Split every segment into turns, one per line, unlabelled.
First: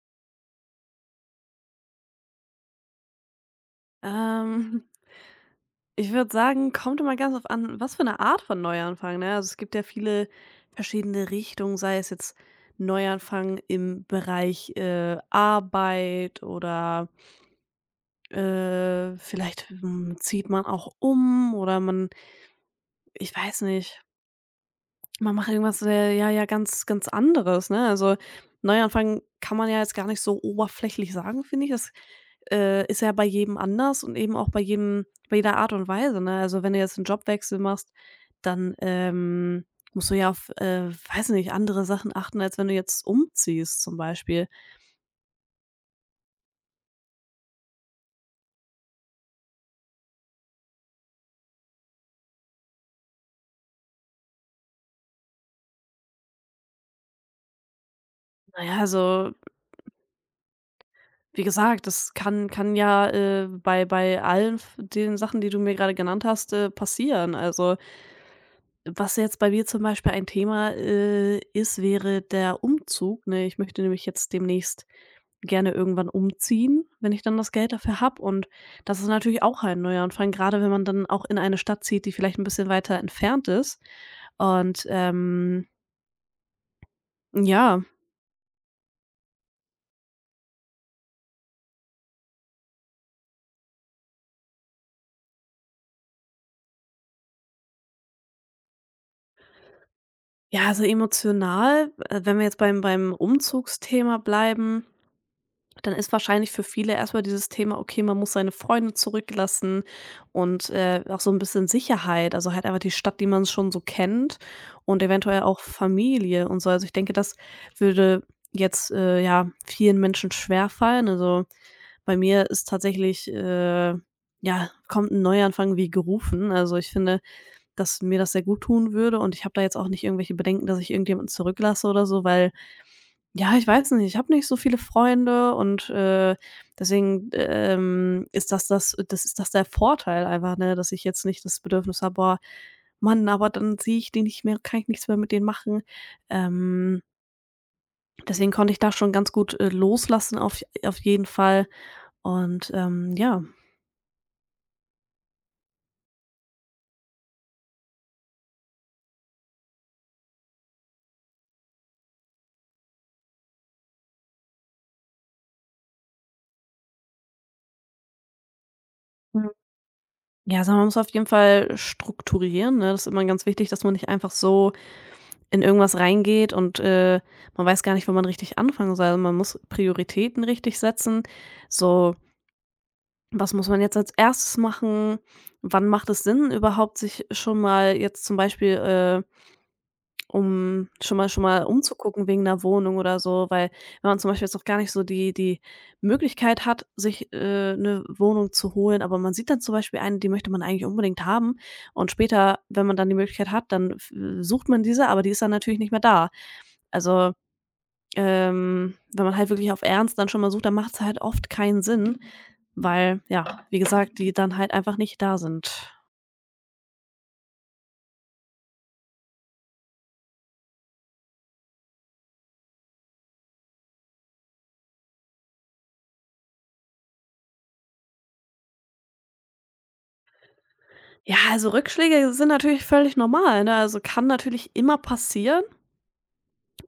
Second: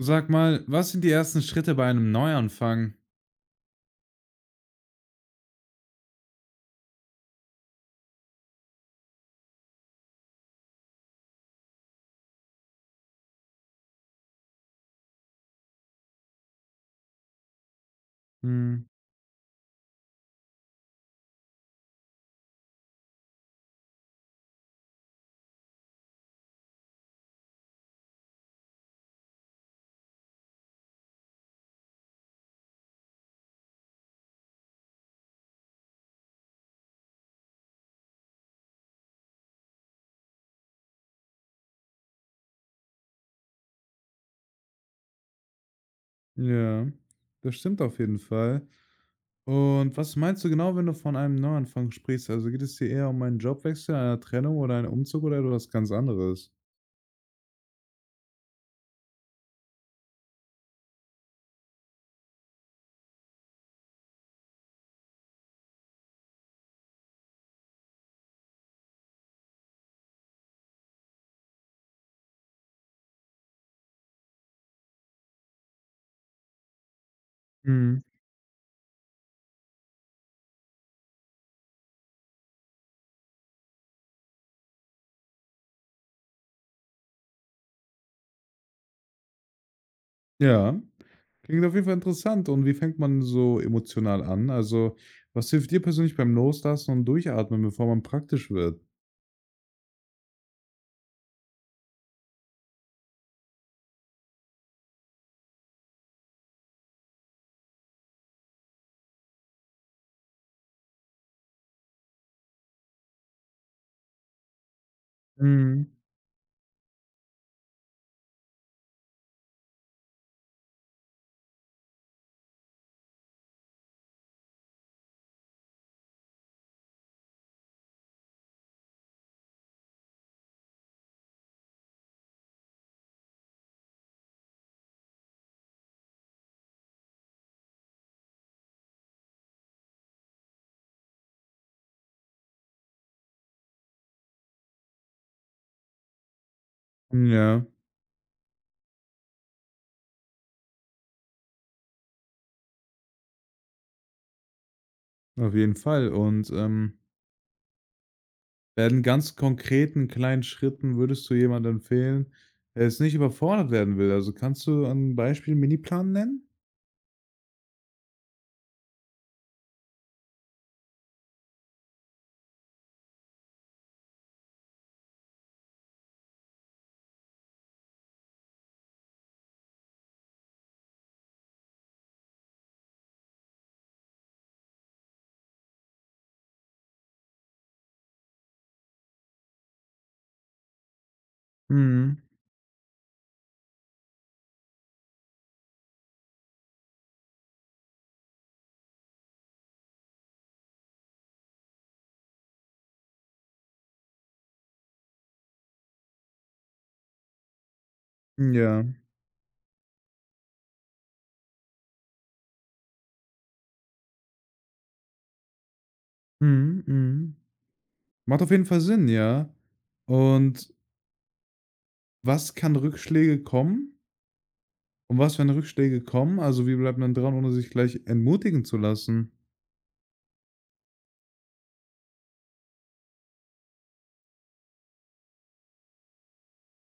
Sag mal, was sind die ersten Schritte bei einem Neuanfang?
Ähm, ich würde sagen, kommt immer ganz auf an, was für eine Art von Neuanfang, ne? Also, es gibt ja viele verschiedene Richtungen, sei es jetzt Neuanfang im Bereich, Arbeit oder,
Hm,
vielleicht, hm, zieht man auch um oder man ich weiß nicht. Man macht irgendwas, ja, ja, ganz ganz anderes, ne? Also, Neuanfang kann man ja jetzt gar nicht so oberflächlich sagen, finde ich. Das, ist ja bei jedem anders und eben auch bei jedem bei jeder Art und Weise, ne? Also, wenn du jetzt einen Jobwechsel machst, dann, musst du ja auf, weiß nicht, andere Sachen achten, als wenn du jetzt umziehst zum Beispiel.
ja, das stimmt auf jeden Fall. Und was meinst du genau, wenn du von einem Neuanfang sprichst? Also geht es dir eher um einen Jobwechsel, eine Trennung oder einen Umzug oder etwas ganz anderes?
Na ja, also, wie gesagt, das kann ja, bei allen v den Sachen, die du mir gerade genannt hast, passieren. Also, was jetzt bei mir zum Beispiel ein Thema, ist, wäre der Umzug, ne? Ich möchte nämlich jetzt demnächst gerne irgendwann umziehen, wenn ich dann das Geld dafür
Hm,
habe, und das ist natürlich auch ein neuer Anfang, gerade, wenn man dann auch in eine Stadt zieht, die vielleicht ein bisschen weiter entfernt ist und, ja.
ja, klingt auf jeden Fall interessant. Und wie fängt man so emotional an? Also, was hilft dir persönlich beim Loslassen und Durchatmen, bevor man praktisch wird?
Ja, also emotional, wenn wir jetzt beim Umzugsthema bleiben, dann ist wahrscheinlich für viele erst mal dieses Thema, okay, man muss seine Freunde zurücklassen und, auch so ein bisschen Sicherheit, also halt einfach die Stadt, die man schon so kennt, und eventuell auch
Hm,
Familie und so. Also, ich denke, das würde jetzt, ja, vielen Menschen schwerfallen. Also, bei mir ist tatsächlich, ja, kommt ein Neuanfang wie gerufen. Also, ich finde, dass mir das sehr gut tun würde, und ich habe da jetzt auch nicht irgendwelche Bedenken, dass ich irgendjemanden zurücklasse oder so, weil, ja, ich weiß nicht. Ich habe nicht so viele Freunde und, deswegen, ist das ist das der Vorteil einfach, ne, dass ich jetzt nicht das Bedürfnis habe: „Boah, Mann, aber dann sehe ich die nicht mehr, kann ich nichts mehr mit denen machen.“ Ähm,
ja,
deswegen konnte ich da schon ganz gut, loslassen, auf jeden Fall und, ja.
auf jeden Fall. Und bei den ganz konkreten kleinen Schritten würdest du jemandem empfehlen, der jetzt nicht überfordert werden will? Also, kannst du ein Beispiel Miniplan nennen?
Mhm. Ja, also man muss auf jeden Fall strukturieren, ne? Das ist immer ganz wichtig, dass man nicht einfach so in irgendwas reingeht und, man weiß gar nicht, wo man richtig anfangen soll. Also, man muss Prioritäten richtig setzen. So, was muss man jetzt als Erstes machen? Wann macht es Sinn überhaupt, sich schon mal jetzt zum Beispiel, um schon mal
Mhm.
umzugucken wegen 'ner Wohnung oder so? Weil wenn man zum Beispiel jetzt noch gar nicht so die Möglichkeit hat, sich, 'ne Wohnung zu holen, aber man sieht dann zum Beispiel eine, die möchte man eigentlich unbedingt haben, und später, wenn man dann die Möglichkeit hat, dann f sucht man diese, aber die ist dann natürlich nicht mehr da. Also,
Ja.
wenn man halt wirklich auf Ernst dann schon mal sucht, dann macht's halt oft keinen Sinn, weil, ja, wie gesagt, die dann halt einfach nicht da sind.
Mhm, mhm. Macht auf jeden Fall Sinn, ja. Und was kann Rückschläge kommen? Und was, wenn Rückschläge kommen? Also, wie bleibt man dran, ohne sich gleich entmutigen zu lassen?
Ja, also Rückschläge sind natürlich völlig normal, ne? Also, kann natürlich immer passieren,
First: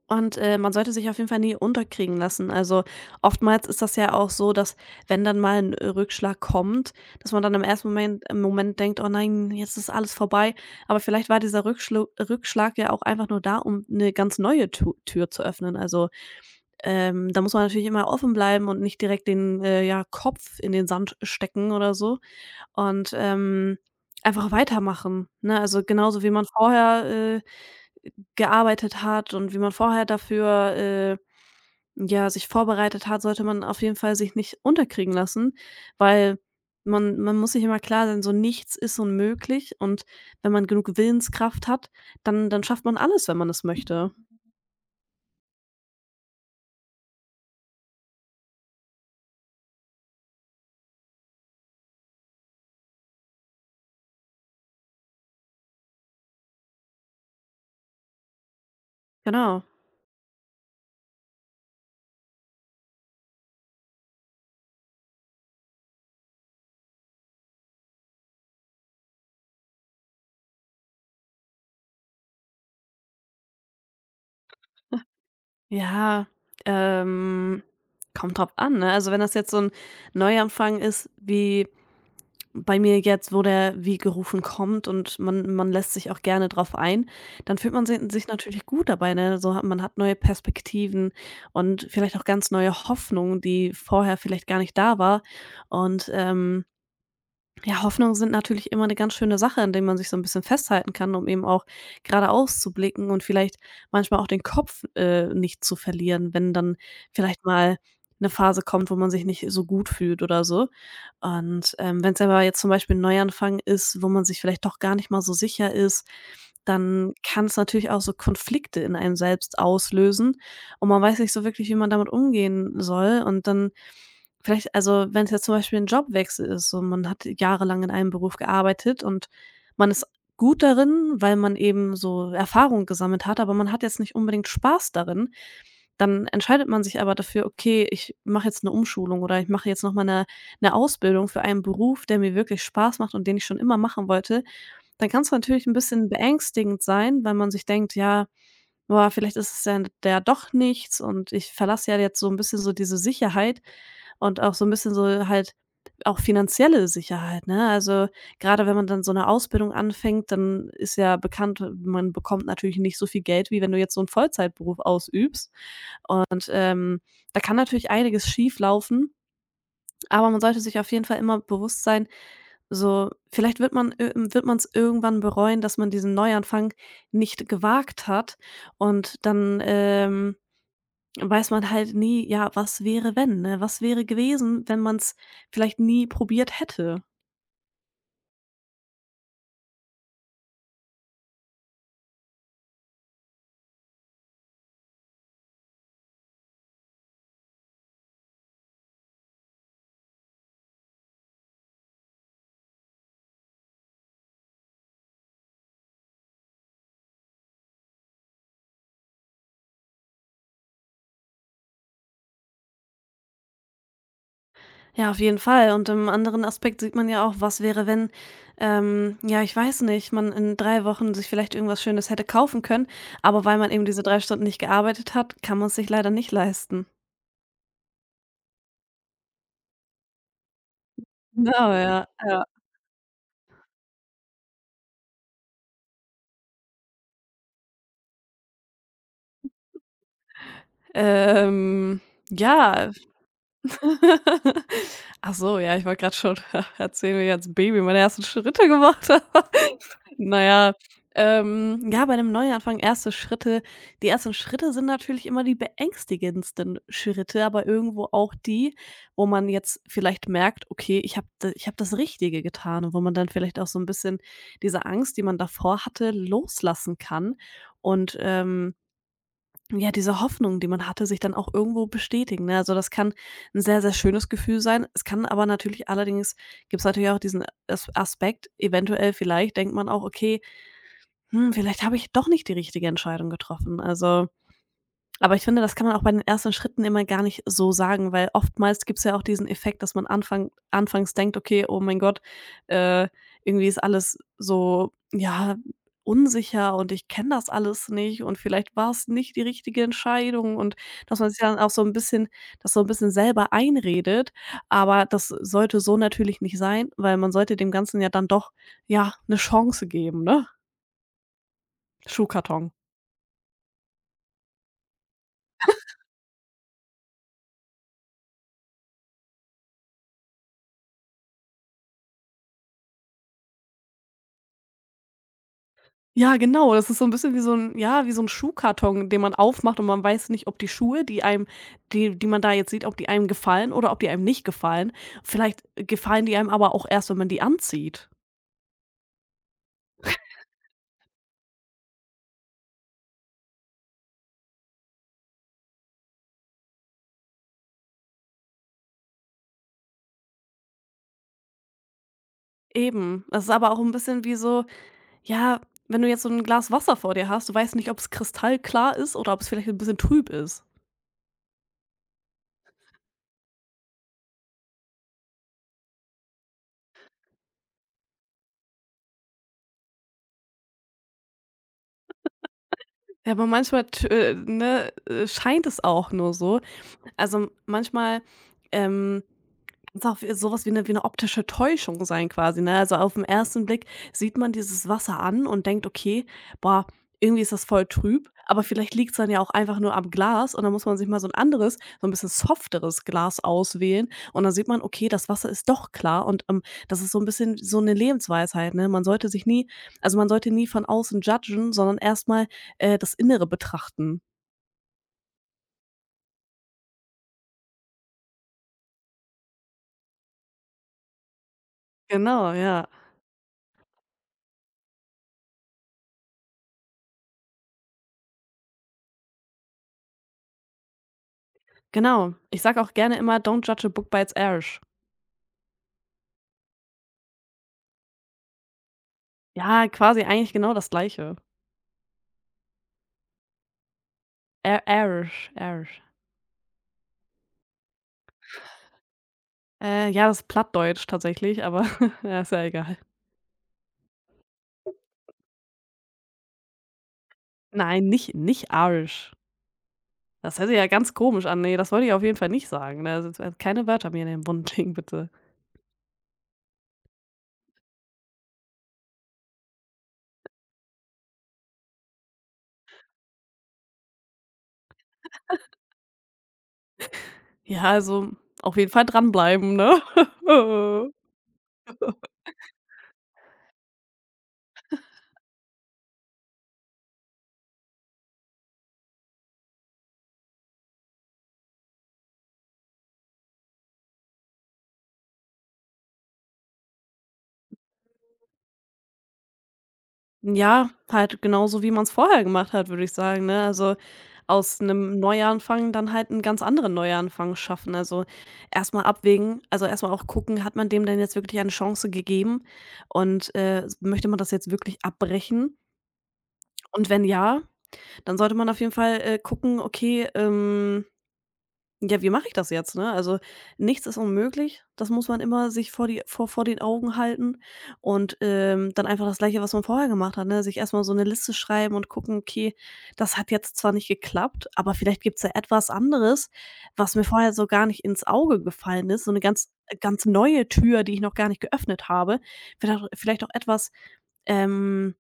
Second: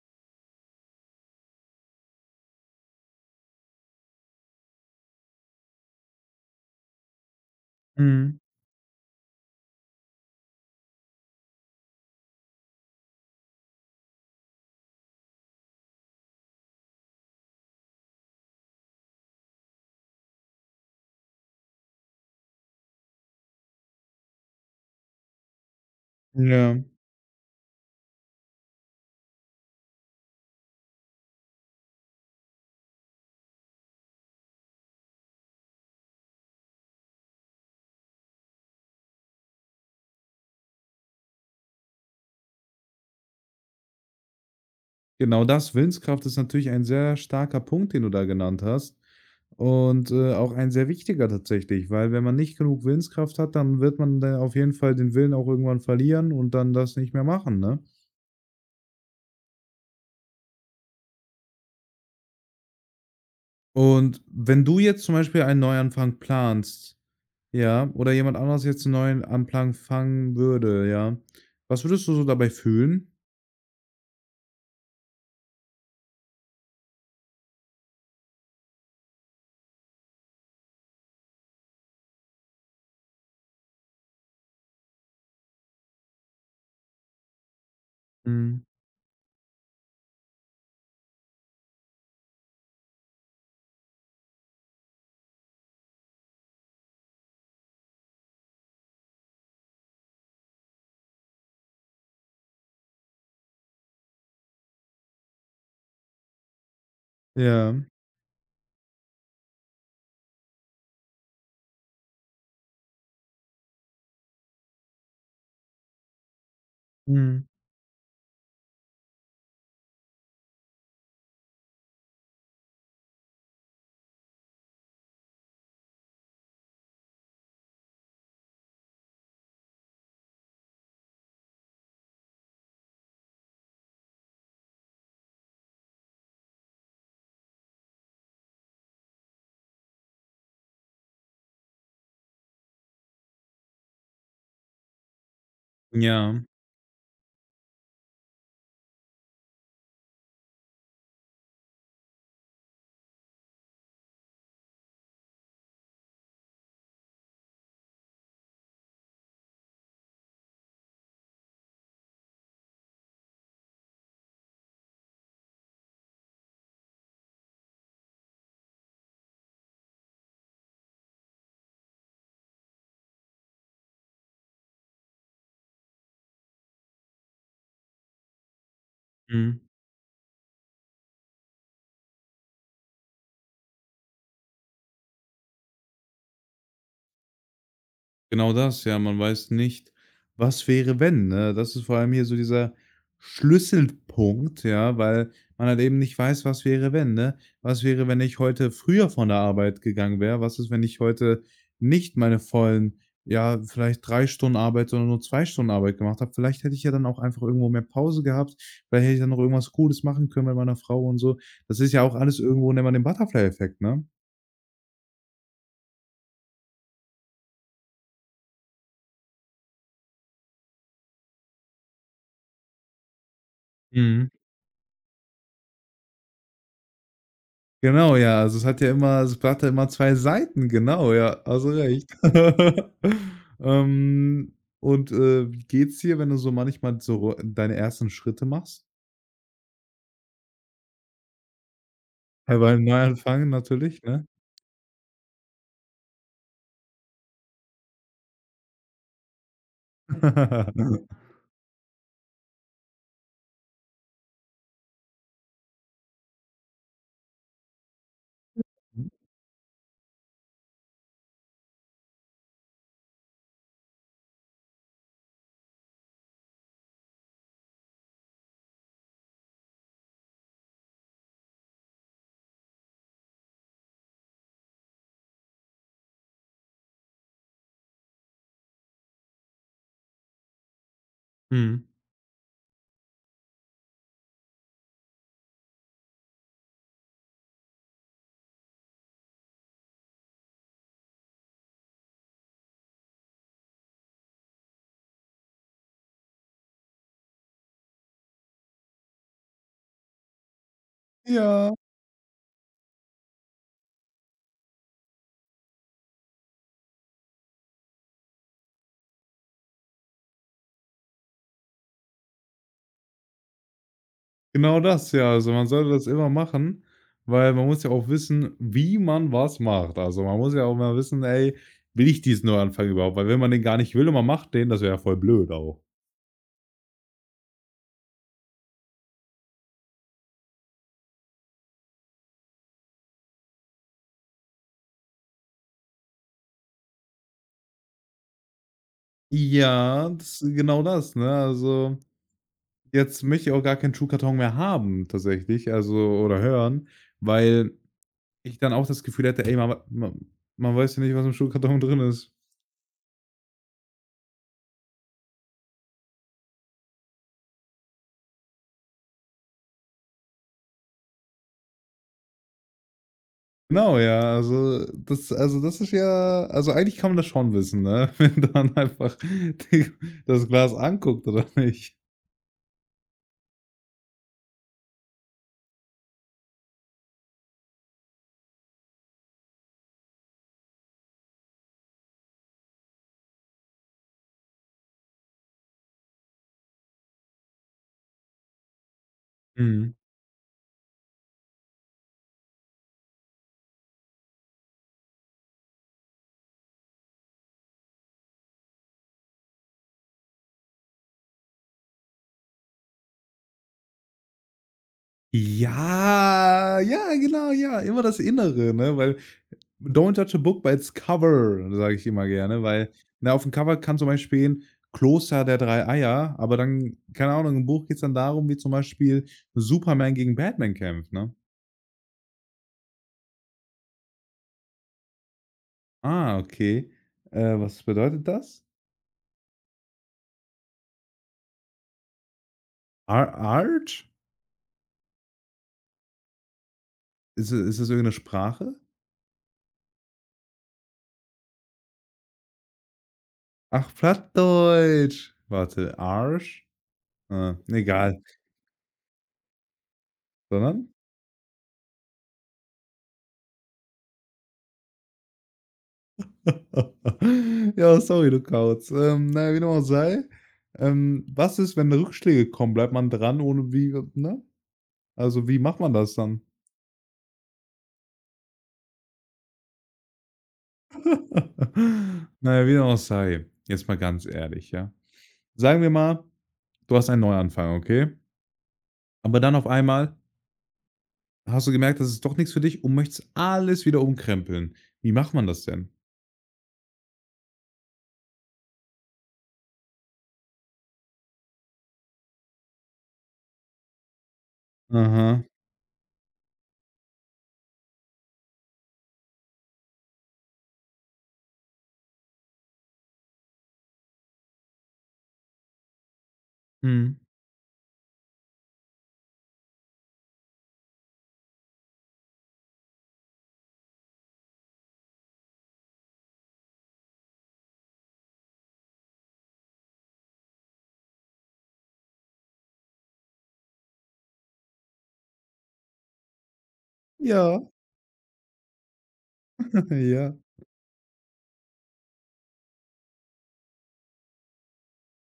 und, man sollte sich auf jeden Fall nie unterkriegen lassen. Also, oftmals ist das ja auch so, dass, wenn dann mal ein Rückschlag kommt, dass man dann
Mhm.
im Moment denkt: „Oh nein, jetzt ist alles vorbei.“ Aber vielleicht war dieser Rückschlu Rückschlag ja auch einfach nur da, um eine ganz neue Tu Tür zu öffnen. Also, da muss man natürlich immer offen bleiben und nicht direkt den, ja, Kopf in den Sand stecken oder so und, einfach weitermachen, ne? Also, genauso wie man
Ja.
vorher, gearbeitet hat, und wie man vorher dafür, ja, sich vorbereitet hat, sollte man auf jeden Fall sich nicht unterkriegen lassen, weil man muss sich immer klar sein, so, nichts ist unmöglich, und wenn man genug Willenskraft hat, dann schafft man alles, wenn man es möchte.
Genau das, Willenskraft ist natürlich ein sehr starker Punkt, den du da genannt hast, und, auch ein sehr wichtiger tatsächlich, weil wenn man nicht genug Willenskraft hat, dann wird man da auf jeden Fall den Willen auch irgendwann verlieren und dann das nicht mehr machen, ne?
Genau.
Und wenn du jetzt zum Beispiel einen Neuanfang planst, ja, oder jemand anderes jetzt einen neuen Anplan fangen würde, ja, was würdest du so dabei fühlen?
Ja, ähm, kommt drauf an, ne? Also, wenn das jetzt so ein Neuanfang ist, wie bei mir jetzt, wo der wie gerufen kommt und man lässt sich auch gerne drauf ein, dann fühlt man si sich
Mhm.
natürlich gut dabei, ne? So hat man, hat neue Perspektiven und vielleicht auch ganz neue Hoffnungen, die vorher vielleicht gar nicht da war, und, ja, Hoffnungen sind natürlich immer eine ganz schöne Sache, an denen man sich so ein bisschen festhalten kann, um eben auch geradeaus zu blicken und vielleicht manchmal auch den Kopf, nicht zu verlieren, wenn dann vielleicht
Ja.
mal eine Phase kommt, wo man sich nicht so gut fühlt oder so. Und, wenn es aber jetzt zum Beispiel ein Neuanfang ist, wo man sich vielleicht doch gar nicht mal so sicher ist, dann
Mhm.
kann es natürlich auch so Konflikte in einem selbst auslösen, und man weiß nicht so wirklich, wie man damit umgehen soll, und dann vielleicht, also, wenn es jetzt zum Beispiel ein Jobwechsel ist und man hat jahrelang in einem Beruf gearbeitet und man ist gut darin, weil man eben so Erfahrung gesammelt hat, aber man hat jetzt nicht unbedingt Spaß darin. Dann entscheidet man sich aber dafür: „Okay, ich mache jetzt eine Umschulung, oder ich mache jetzt noch mal eine Ausbildung für einen Beruf, der mir wirklich Spaß macht und den ich schon immer machen wollte.“ Dann kann es natürlich ein bisschen
Ja.
beängstigend sein, weil man sich denkt: „Ja, Boah, vielleicht ist es ja ja doch nichts, und ich verlasse ja jetzt so ein bisschen so diese Sicherheit und auch so ein bisschen so halt auch finanzielle Sicherheit, ne? Also, gerade wenn man dann so eine Ausbildung anfängt, dann ist ja bekannt, man bekommt natürlich nicht so viel Geld, wie wenn du jetzt so einen Vollzeitberuf ausübst.“ Und, da kann natürlich einiges schief laufen, aber man sollte sich auf jeden Fall immer bewusst sein: so, vielleicht wird man ir wird man es irgendwann bereuen, dass man diesen Neuanfang nicht gewagt hat, und
Mhm.
dann, weiß man halt nie, ja, was wäre, wenn, ne? Was wäre gewesen, wenn man es vielleicht nie probiert hätte?
Genau das, ja, man weiß nicht, was wäre, wenn, ne? Das ist vor allem hier so dieser Schlüsselpunkt, ja, weil man halt eben nicht weiß, was wäre, wenn, ne? Was wäre, wenn ich heute früher von der Arbeit gegangen wäre? Was ist, wenn ich heute nicht meine vollen, ja, vielleicht 3 Stunden Arbeit, sondern nur 2 Stunden Arbeit gemacht habe? Vielleicht hätte ich ja dann auch einfach irgendwo mehr Pause gehabt. Vielleicht hätte ich dann noch irgendwas Cooles machen können mit meiner Frau und so. Das ist ja auch alles irgendwo, nennt man den Butterfly-Effekt, ne?
Ja, auf jeden Fall, und im anderen Aspekt sieht man ja auch, was wäre, wenn, ja, ich weiß nicht, man in 3 Wochen sich vielleicht irgendwas Schönes hätte kaufen können, aber weil man eben diese 3
Mhm.
Stunden nicht gearbeitet hat, kann man es sich leider nicht leisten.
Genau, ja. Also, es hat ja immer 2 Seiten, genau, ja. Hast du
Genau, ja,
recht.
ja.
Und wie geht's dir, wenn du so manchmal so deine ersten Schritte machst?
Ähm,
Ja, beim
ja,
Neuanfang natürlich, ne?
Ach so, ja, ich wollte gerade schon erzählen, wie ich als Baby meine ersten Schritte gemacht habe. Na ja, ja, bei 'nem Neuanfang erste Schritte die ersten Schritte sind natürlich immer die beängstigendsten Schritte, aber irgendwo auch die, wo man jetzt vielleicht merkt: „Okay, ich habe das Richtige getan“, und wo man dann vielleicht auch so ein bisschen diese Angst, die man davor hatte, loslassen kann und, ja, diese Hoffnung, die man hatte, sich dann auch irgendwo bestätigen, ne? Also, das kann ein sehr, sehr schönes Gefühl sein. Es kann aber natürlich, allerdings gibt's natürlich auch diesen As Aspekt, eventuell vielleicht denkt man auch: „Okay, hm, vielleicht
Mhm.
habe ich doch nicht die richtige Entscheidung getroffen.“ Also, aber ich finde, das kann man auch bei den ersten Schritten immer gar nicht so sagen, weil oftmals gibt es ja auch diesen Effekt, dass man anfangs denkt: „Okay, oh mein Gott, äh, irgendwie ist alles so, ja, unsicher und ich kenne das alles nicht und vielleicht war es nicht die richtige Entscheidung“, und dass man sich dann auch
Ja,
so ein bisschen das so ein bisschen selber einredet. Aber das sollte so natürlich nicht sein, weil man sollte dem Ganzen ja dann doch, ja, eine Chance geben, ne? Schuhkarton.
genau das, ja. Also, man sollte das immer machen, weil man muss ja auch wissen, wie man was macht. Also, man muss ja auch mal wissen: „Ey, will ich diesen Neuanfang überhaupt?" Weil wenn man den gar nicht will und man macht den, das wäre ja voll blöd auch.
Ja, genau. Das ist so ein bisschen wie so ein, ja, wie so ein Schuhkarton, den man aufmacht und man weiß nicht, ob die Schuhe, die man da jetzt sieht, ob die einem gefallen oder ob die einem nicht gefallen. Vielleicht gefallen die einem aber auch erst, wenn man die anzieht.
Ja, das ist genau das, ne? Also, jetzt möchte ich auch gar keinen Schuhkarton mehr haben tatsächlich, also oder hören, weil ich dann auch das Gefühl hätte: „Ey, man weiß ja nicht, was im Schuhkarton drin ist."
Eben. Das ist aber auch ein bisschen wie so, ja, wenn du jetzt so ein Glas Wasser vor dir hast, du weißt nicht, ob es kristallklar ist oder ob es vielleicht ein bisschen trüb ist.
Genau, ja, also das ist ja, also eigentlich kann man das schon wissen, ne, wenn man einfach die das Glas anguckt oder nicht?
Ja, aber manchmal t ne, scheint es auch nur so. Also, manchmal, ähm, kann's auch so was wie eine optische Täuschung sein quasi, ne? Also, aufm ersten Blick sieht man dieses Wasser an und denkt: „Okay, boah, irgendwie ist das voll trüb“, aber vielleicht liegt es dann ja auch einfach
Mhm.
nur am Glas, und dann muss man sich mal so ein anderes, so ein bisschen softeres Glas auswählen und dann sieht man: „Okay, das Wasser ist doch klar“, und, das ist so ein bisschen so eine Lebensweisheit, ne? Man sollte sich nie, also, man sollte nie von außen judgen, sondern erstmal, das Innere betrachten.
Ja, ja, genau, ja, immer das Innere, ne, weil „Don't judge a book by its cover", sage ich immer
Genau,
gerne,
ja.
weil, na, auf dem Cover kann zum Beispiel stehen: „Kloster der 3 Eier", aber dann, keine Ahnung, im Buch geht's dann darum, wie zum Beispiel Superman gegen Batman kämpft, ne?
Genau. Ich sage auch gerne immer: „Don't judge a book by its Irish.“
Ah, okay. Was bedeutet das?
Ja, quasi eigentlich genau das Gleiche.
Ar Arsch?
Ir Irish, Irish.
Ist es irgendeine Sprache?
Ja, das ist Plattdeutsch tatsächlich, aber ja, ist ja egal.
Ach, Plattdeutsch. Warte, Arsch? Ah,
Nein,
egal.
nicht Irish. Das hört sich ja
Sondern?
ganz komisch an. Ne, das wollte ich auf jeden Fall nicht sagen, ne? Also, jetzt keine Wörter mir in den Mund legen, bitte.
Ja, sorry, du Kauz. Na ja, wie dem auch sei, was ist, wenn Rückschläge kommen? Bleibt man dran, ohne wie, ne? Also, wie macht man das dann?
Ja, also auf jeden Fall dranbleiben, ne?
Na ja, wie dem auch sei, jetzt mal ganz ehrlich, ja? Sagen wir mal, du hast einen Neuanfang, okay? Aber dann auf einmal hast du gemerkt, das ist doch nichts für dich und möchtest alles wieder umkrempeln. Wie macht man das denn?
Ja, halt genauso, wie man es vorher gemacht hat, würde ich sagen, ne? Also, aus einem
Aha.
Neuanfang dann halt einen ganz anderen Neuanfang schaffen. Also, erstmal abwägen, also, erstmal auch gucken, hat man dem denn jetzt wirklich eine Chance gegeben und, möchte man das jetzt wirklich abbrechen? Und
Mhm.
wenn ja, dann sollte man auf jeden Fall, gucken, okay, ja, wie mache ich das jetzt, ne? Also, nichts ist unmöglich. Das muss man immer sich vor die vor vor den Augen halten und, dann einfach das Gleiche, was man vorher gemacht hat, ne? Sich erstmal so eine Liste schreiben und gucken: „Okay, das hat jetzt zwar nicht geklappt, aber vielleicht gibt's ja etwas anderes, was mir vorher
Ja,
so gar nicht ins Auge gefallen ist, so eine ganz ganz
ja.
neue Tür, die ich noch gar nicht geöffnet habe. Vielleicht auch etwas, ähm"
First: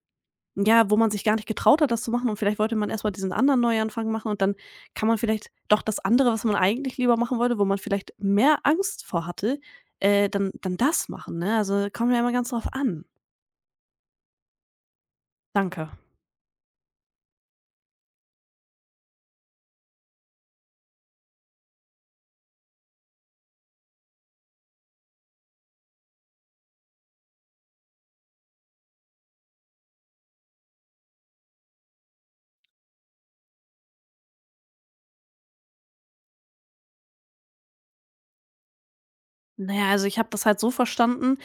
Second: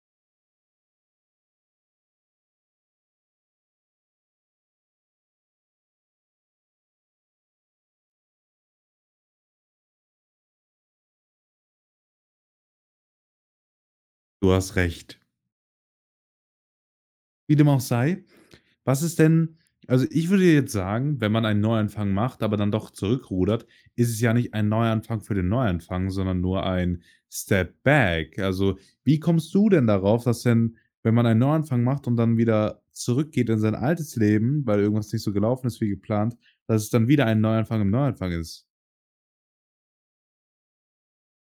ja, wo man sich gar nicht getraut hat, das zu machen, und vielleicht wollte man erst mal diesen anderen Neuanfang machen und dann kann man vielleicht doch das andere, was man eigentlich lieber machen wollte, wo man vielleicht mehr Angst vor hatte, dann das machen, ne? Also, kommt ja immer ganz drauf an.
Du hast recht.
Danke.
Wie dem auch sei. Was ist denn, also ich würde jetzt sagen, wenn man einen Neuanfang macht, aber dann doch zurückrudert, ist es ja nicht ein Neuanfang für den Neuanfang, sondern nur ein Step back. Also, wie kommst du denn darauf, dass denn, wenn man einen Neuanfang macht und dann wieder zurückgeht in sein altes Leben, weil irgendwas nicht so gelaufen ist wie geplant, dass es dann wieder ein Neuanfang im Neuanfang ist?
Naja, also, ich habe das halt so verstanden,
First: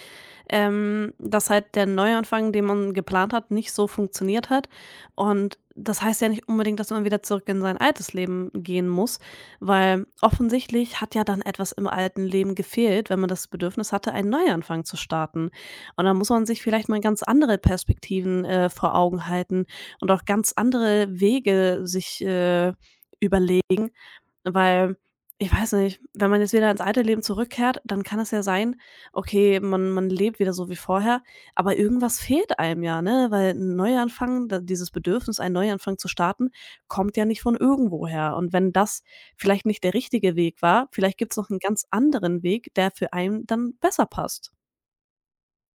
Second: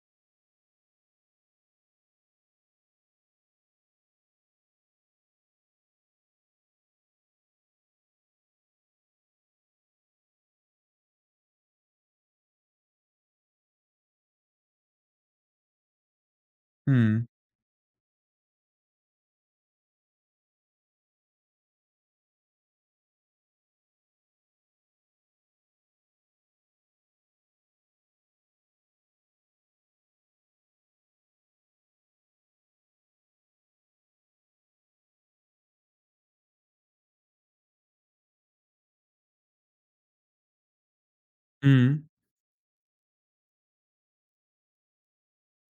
dass halt der Neuanfang, den man geplant hat, nicht so funktioniert hat. Und das heißt ja nicht unbedingt, dass man wieder zurück in sein altes Leben gehen muss, weil offensichtlich hat ja dann etwas im alten Leben gefehlt, wenn man das Bedürfnis hatte, einen Neuanfang zu starten. Und dann muss man sich vielleicht mal ganz
Mhm,
andere Perspektiven vor Augen halten und auch ganz andere Wege sich überlegen, weil, ich weiß nicht, wenn man jetzt wieder ins alte Leben zurückkehrt, dann kann es ja sein, okay, man lebt wieder so wie vorher, aber irgendwas fehlt einem ja, ne? Weil ein Neuanfang, da dieses Bedürfnis, einen Neuanfang zu starten, kommt ja nicht von irgendwoher. Und wenn das vielleicht nicht der richtige Weg war, vielleicht gibt's noch einen ganz
mhm.
anderen Weg, der für einen dann besser passt.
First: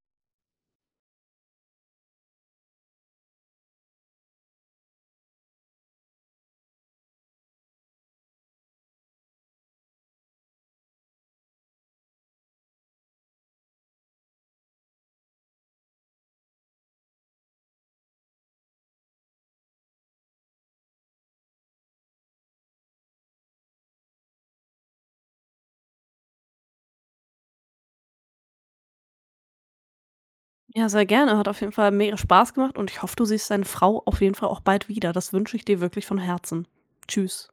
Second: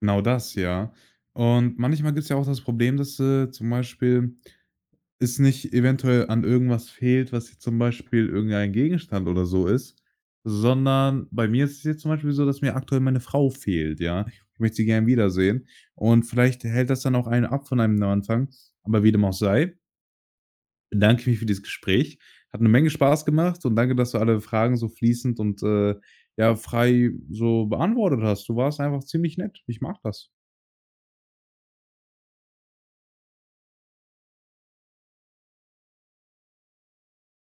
Genau das, ja. Und manchmal gibt es ja auch das Problem, dass, zum Beispiel es nicht eventuell an irgendwas fehlt, was jetzt zum Beispiel irgendein Gegenstand oder so ist, sondern bei mir ist es jetzt zum Beispiel so, dass mir aktuell meine Frau fehlt, ja? Ich möchte sie gern wiedersehen und vielleicht hält das dann auch einen ab von einem Neuanfang, aber wie dem auch sei, bedanke ich mich für dieses Gespräch. Hat eine Menge Spaß gemacht und danke, dass du alle Fragen so fließend und, ja, frei so beantwortet hast. Du warst einfach ziemlich nett. Ich mag das.
Ja, sehr gerne. Hat auf jeden Fall mega Spaß gemacht, und ich hoffe, du siehst deine Frau auf jeden Fall auch bald wieder. Das wünsche ich dir wirklich von Herzen. Tschüss.